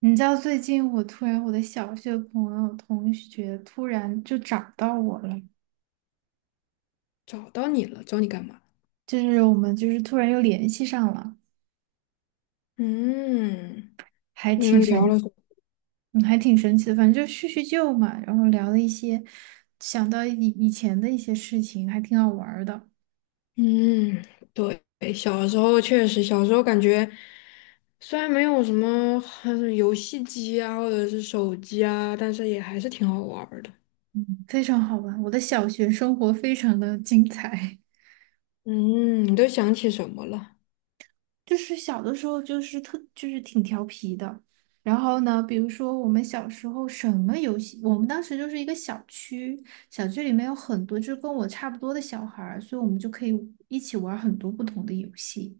你知道最近我突然我的小学朋友同学突然就找到我了，找到你了，找你干嘛？就是我们就是突然又联系上了，嗯。还你挺们聊神，了什么？嗯还挺神奇的。反正就叙叙旧嘛，然后聊了一些，想到以前的一些事情，还挺好玩儿的，嗯，对，小时候确实，小时候感觉虽然没有什么很游戏机啊，或者是手机啊，但是也还是挺好玩儿的。嗯，非常好玩。我的小学生活非常的精彩。嗯，你都想起什么了？就是小的时候就是特就是挺调皮的，然后呢，比如说我们小时候什么游戏，我们当时就是一个小区，小区里面有很多就跟我差不多的小孩儿，所以我们就可以一起玩很多不同的游戏。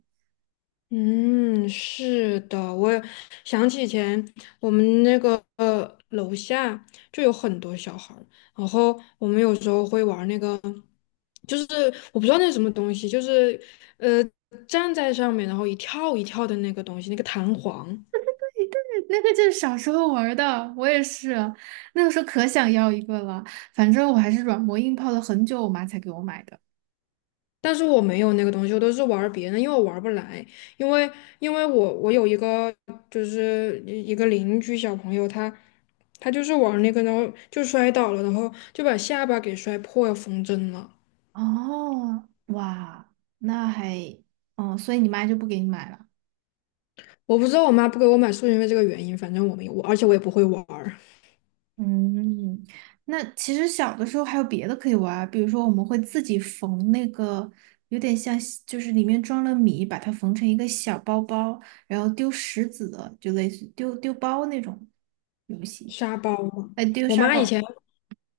嗯，是的，我也想起以前我们那个楼下就有很多小孩儿，然后我们有时候会玩那个，就是我不知道那是什么东西，就是呃站在上面然后一跳一跳的那个东西，那个弹簧。那个就是小时候玩儿的，我也是，那个时候可想要一个了，反正我还是软磨硬泡了很久，我妈才给我买的。但是我没有那个东西，我都是玩儿别人的，因为我玩儿不来。因为因为我有一个一个邻居小朋友，他就是玩儿那个，然后就摔倒了，然后就把下巴给摔破，要缝针了。哦，哇，那还，哦，所以你妈就不给你买了。我不知道我妈不给我买是不因为这个原因，反正我没有，而且我也不会玩儿。嗯，那其实小的时候还有别的可以玩儿，比如说我们会自己缝那个，有点像西，就是里面装了米，把它缝成一个小包包，然后丢石子的，就类似丢丢包那种游戏，沙包吗？哎，丢我沙妈以包。前，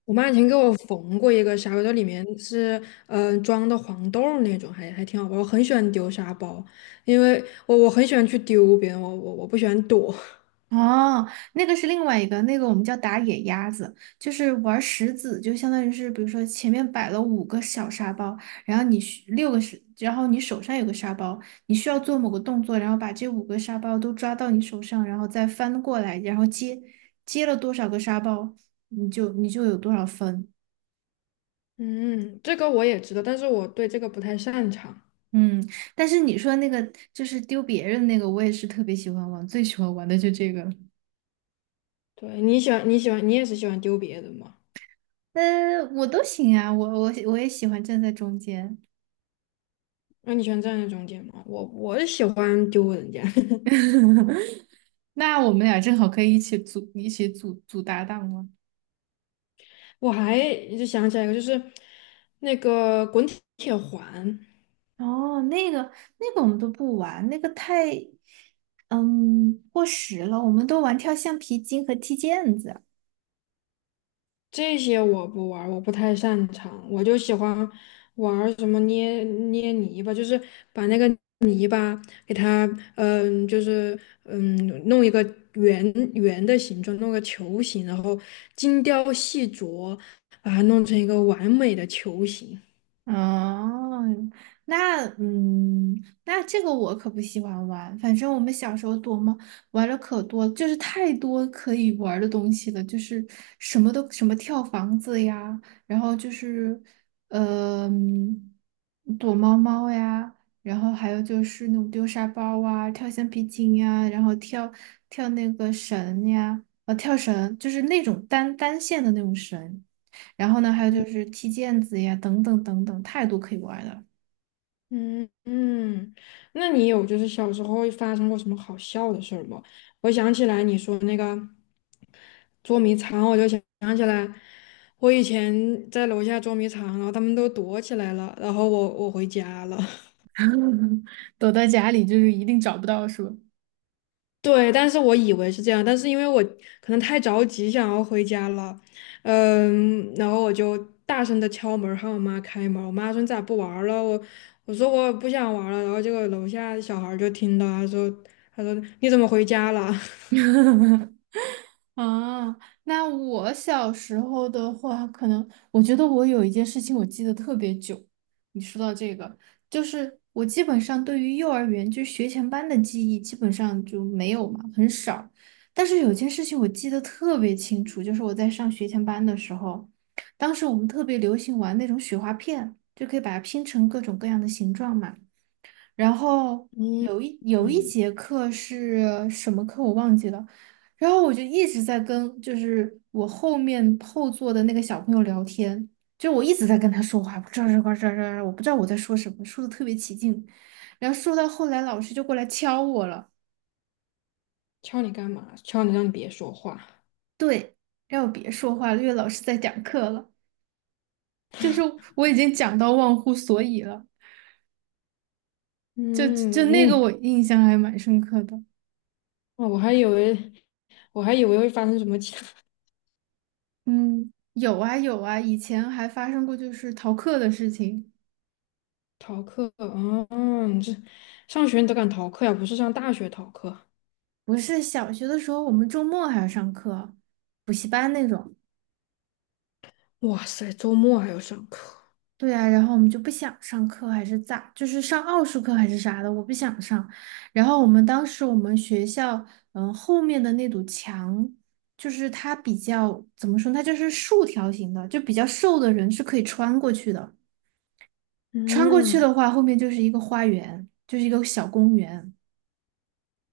我妈以前给我缝过一个沙包，它里面是装的黄豆儿那种，还挺好玩。我很喜欢丢沙包，因为我很喜欢去丢别人，我不喜欢躲。哦，那个是另外一个，那个我们叫打野鸭子，就是玩石子，就相当于是，比如说前面摆了5个小沙包，然后你需六个是，然后你手上有个沙包，你需要做某个动作，然后把这5个沙包都抓到你手上，然后再翻过来，然后接接了多少个沙包，你就有多少分。嗯，这个我也知道，但是我对这个不太擅长。嗯，但是你说那个就是丢别人那个，我也是特别喜欢玩，最喜欢玩的就这个了。对，你也是喜欢丢别人吗？我都行啊，我也喜欢站在中间。那你喜欢站在中间吗？我喜欢丢人家。那我们俩正好可以一起组搭档了。我还就想起来一个，就是那个滚铁环。哦，那个那个我们都不玩，那个太，嗯，过时了。我们都玩跳橡皮筋和踢毽子。这些我不玩儿，我不太擅长，我就喜欢玩儿什么捏捏泥巴，就是把那个泥巴给它，就是嗯，弄一个圆圆的形状，弄个球形，然后精雕细琢，把它弄成一个完美的球形。哦，那嗯，那这个我可不喜欢玩。反正我们小时候躲猫玩了可多，就是太多可以玩儿的东西了，就是什么都什么跳房子呀，然后就是呃躲猫猫呀，然后还有就是那种丢沙包啊、跳橡皮筋呀，然后跳那个绳呀，跳绳，就是那种单线的那种绳。然后呢，还有就是踢毽子呀，等等等等，太多可以玩儿了，嗯嗯，那你有就是小时候发生过什么好笑的事儿吗？我想起来你说那个捉迷藏，我就想起来，我以前在楼下捉迷藏，然后他们都躲起来了，然后我回家了。躲在家里就是一定找不到，是吧？对，但是我以为是这样，但是因为我可能太着急想要回家了，嗯，然后我就大声的敲门喊我妈开门，我妈说你咋不玩儿了？我说我不想玩儿了。然后结果楼下小孩儿就听到，他说你怎么回家了？啊，那我小时候的话，可能我觉得我有一件事情我记得特别久。你说到这个，就是我基本上对于幼儿园就学前班的记忆基本上就没有嘛，很少。但是有件事情我记得特别清楚，就是我在上学前班的时候，当时我们特别流行玩那种雪花片，就可以把它拼成各种各样的形状嘛。然后嗯有一嗯，节课是什么课我忘记了，然后我就一直在跟就是我后座的那个小朋友聊天，就我一直在跟他说话，这这这这这，我不知道我在说什么，说的特别起劲，然后说到后来老师就过来敲我了，敲你干嘛？敲你让你别说话。对，让我别说话了，因为老师在讲课了，就是我已经讲到忘乎所以了，就嗯，那那个你。我印象还蛮深刻的。哦，我还以为会发生什么其他。 嗯，有啊有啊，以前还发生过就是逃课的事情。逃课。嗯，你这上学你都敢逃课呀？不是上大学逃课。不是小学的时候，我们周末还要上课，补习班那种。哇塞，周末还要上课，对啊，然后我们就不想上课，还是咋？就是上奥数课还是啥的，我不想上。然后我们学校，嗯，后面的那堵墙，就是它比较怎么说呢，它就是竖条形的，就比较瘦的人是可以穿过去的。穿过去嗯的话，后面就是一个花园，就是一个小公园。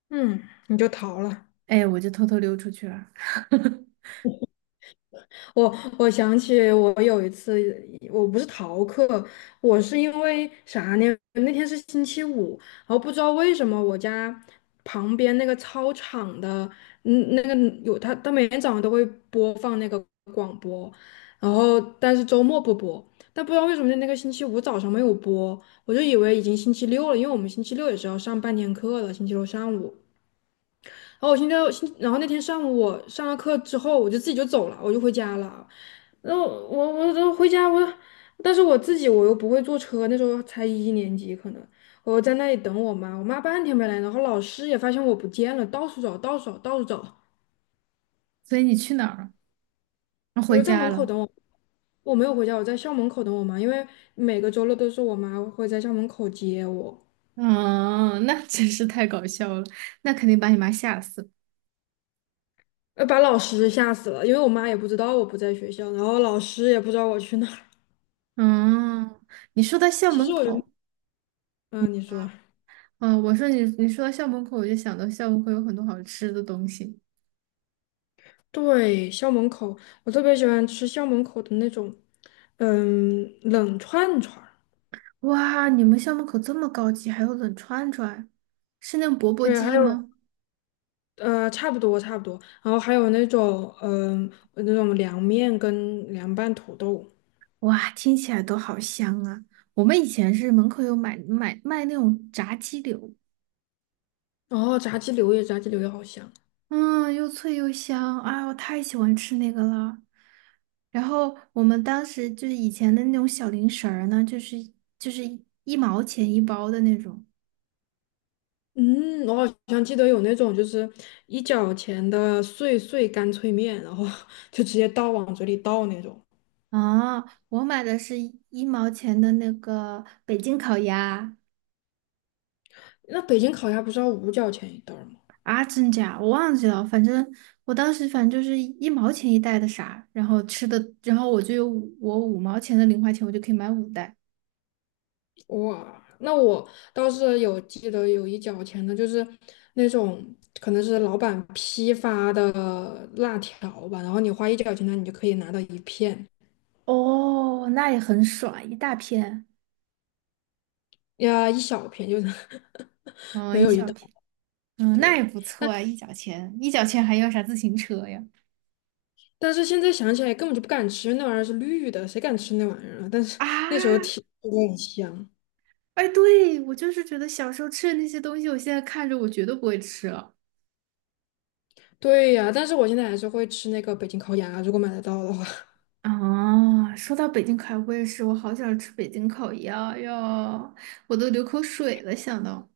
嗯，你就逃了。哎，我就偷偷溜出去了。我我想起我有一次，我不是逃课，我是因为啥呢？那天是星期五，然后不知道为什么我家旁边那个操场的，那个有他，他每天早上都会播放那个广播，然后但是周末不播，但不知道为什么那个星期五早上没有播，我就以为已经星期六了，因为我们星期六也是要上半天课的，星期六上午。然后我现在，现然后那天上午我上了课之后，我就自己就走了，我就回家了。然后我我我回家我，但是我自己又不会坐车，那时候才一年级可能，我在那里等我妈，我妈半天没来，然后老师也发现我不见了，到处找，到处找，到处找，所以你去哪儿了？啊，我回就在门家口了。我没有回家，我在校门口等我妈，因为每个周六都是我妈会在校门口接我，嗯，那真是太搞笑了，那肯定把你妈吓死。把老师吓死了，因为我妈也不知道我不在学校，然后老师也不知道我去哪儿。嗯，你说到校其实门我觉得。口，嗯，你说。嗯，我说你说到校门口，我就想到校门口有很多好吃的东西。对，校门口，我特别喜欢吃校门口的那种，冷串串儿。哇，你们校门口这么高级，还有冷串串，是那种钵钵对，还鸡有吗？差不多差不多，然后还有那种，那种凉面跟凉拌土豆，哇，听起来都好香啊！我们以前是门口有买卖那种炸鸡柳，然后炸鸡柳也好香。嗯，又脆又香，啊，我太喜欢吃那个了。然后我们当时就是以前的那种小零食儿呢，就是1毛钱1包的那种嗯，我好像记得有那种就是一角钱的碎碎干脆面，然后 就直接倒往嘴里倒那种。啊。我买的是一毛钱的那个北京烤鸭，那北京烤鸭不是要5角钱一袋儿吗？啊，真假我忘记了，反正我当时反正就是1毛钱1袋的啥，然后吃的，然后我就有我五毛钱的零花钱，我就可以买5袋。哇，那我倒是有记得有一角钱的，就是那种可能是老板批发的辣条吧，然后你花一角钱呢，你就可以拿到一片，哦，那也很爽，一大片，呀，一小片，就是 嗯，没一有一小大片。嗯，那堆。也不错但啊，一角钱，一角钱还要啥自行车呀？但是现在想起来根本就不敢吃，那玩意儿是绿的，谁敢吃那玩意儿啊？但是那时候啊，挺觉得很香。哎，对，我就是觉得小时候吃的那些东西，我现在看着我绝对不会吃了。对呀，但是我现在还是会吃那个北京烤鸭，如果买得到的话。啊，说到北京烤鸭，我也是，我好想吃北京烤鸭呀，我都流口水了，想到。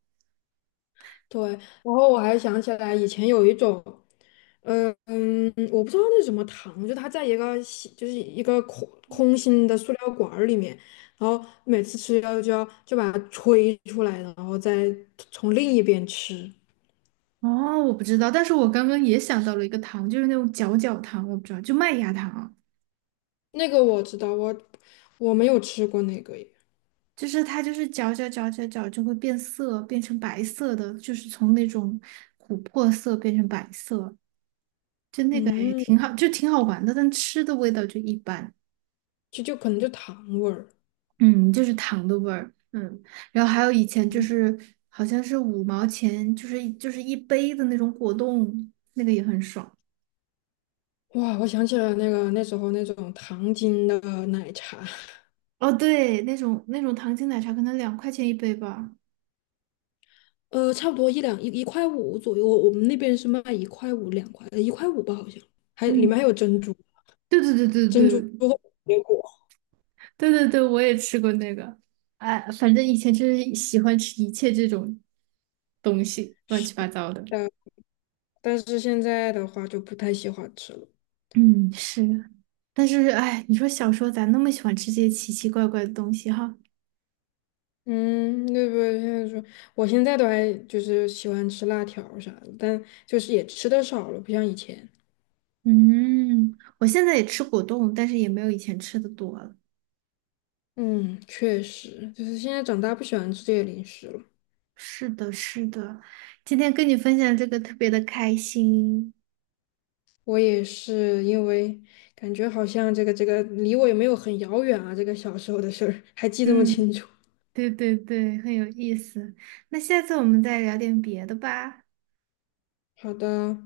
对，然后我还想起来以前有一种，嗯嗯，我不知道那什么糖，就它在一个吸就是一个空心的塑料管儿里面，然后每次吃要就要就把它吹出来，然后再从另一边吃。哦，我不知道，但是我刚刚也想到了一个糖，就是那种搅搅糖，我不知道，就麦芽糖，那个我知道，我没有吃过那个耶，就是它就是搅搅搅搅搅就会变色，变成白色的，就是从那种琥珀色变成白色。就那个也嗯，挺好，就挺好玩的，但吃的味道就一般，就可能就糖味儿。嗯，就是糖的味儿，嗯，然后还有以前就是好像是五毛钱，就是一杯的那种果冻，那个也很爽。哇，我想起了那个那时候那种糖精的奶茶。哦，对，那种糖精奶茶可能2块钱1杯吧。差不多一两一一块五左右，我们那边是卖一块五2块，一块五吧，好像。还里面嗯，还有珍珠，对对对对珍珠和对水果，对对对，我也吃过那个。哎，反正以前就是喜欢吃一切这种东西，乱七八糟的。但但是现在的话就不太喜欢吃了。嗯，是。但是，哎，你说小时候咋那么喜欢吃这些奇奇怪怪的东西哈？嗯，对不对？现在说，我现在都还就是喜欢吃辣条啥的，但就是也吃的少了，不像以前。嗯，我现在也吃果冻，但是也没有以前吃的多了。嗯，确实，就是现在长大不喜欢吃这些零食了。是的，是的，今天跟你分享这个特别的开心。我也是因为感觉好像这个离我也没有很遥远啊，这个小时候的事儿还记那么嗯，清楚。对对对，很有意思。那下次我们再聊点别的吧。好的。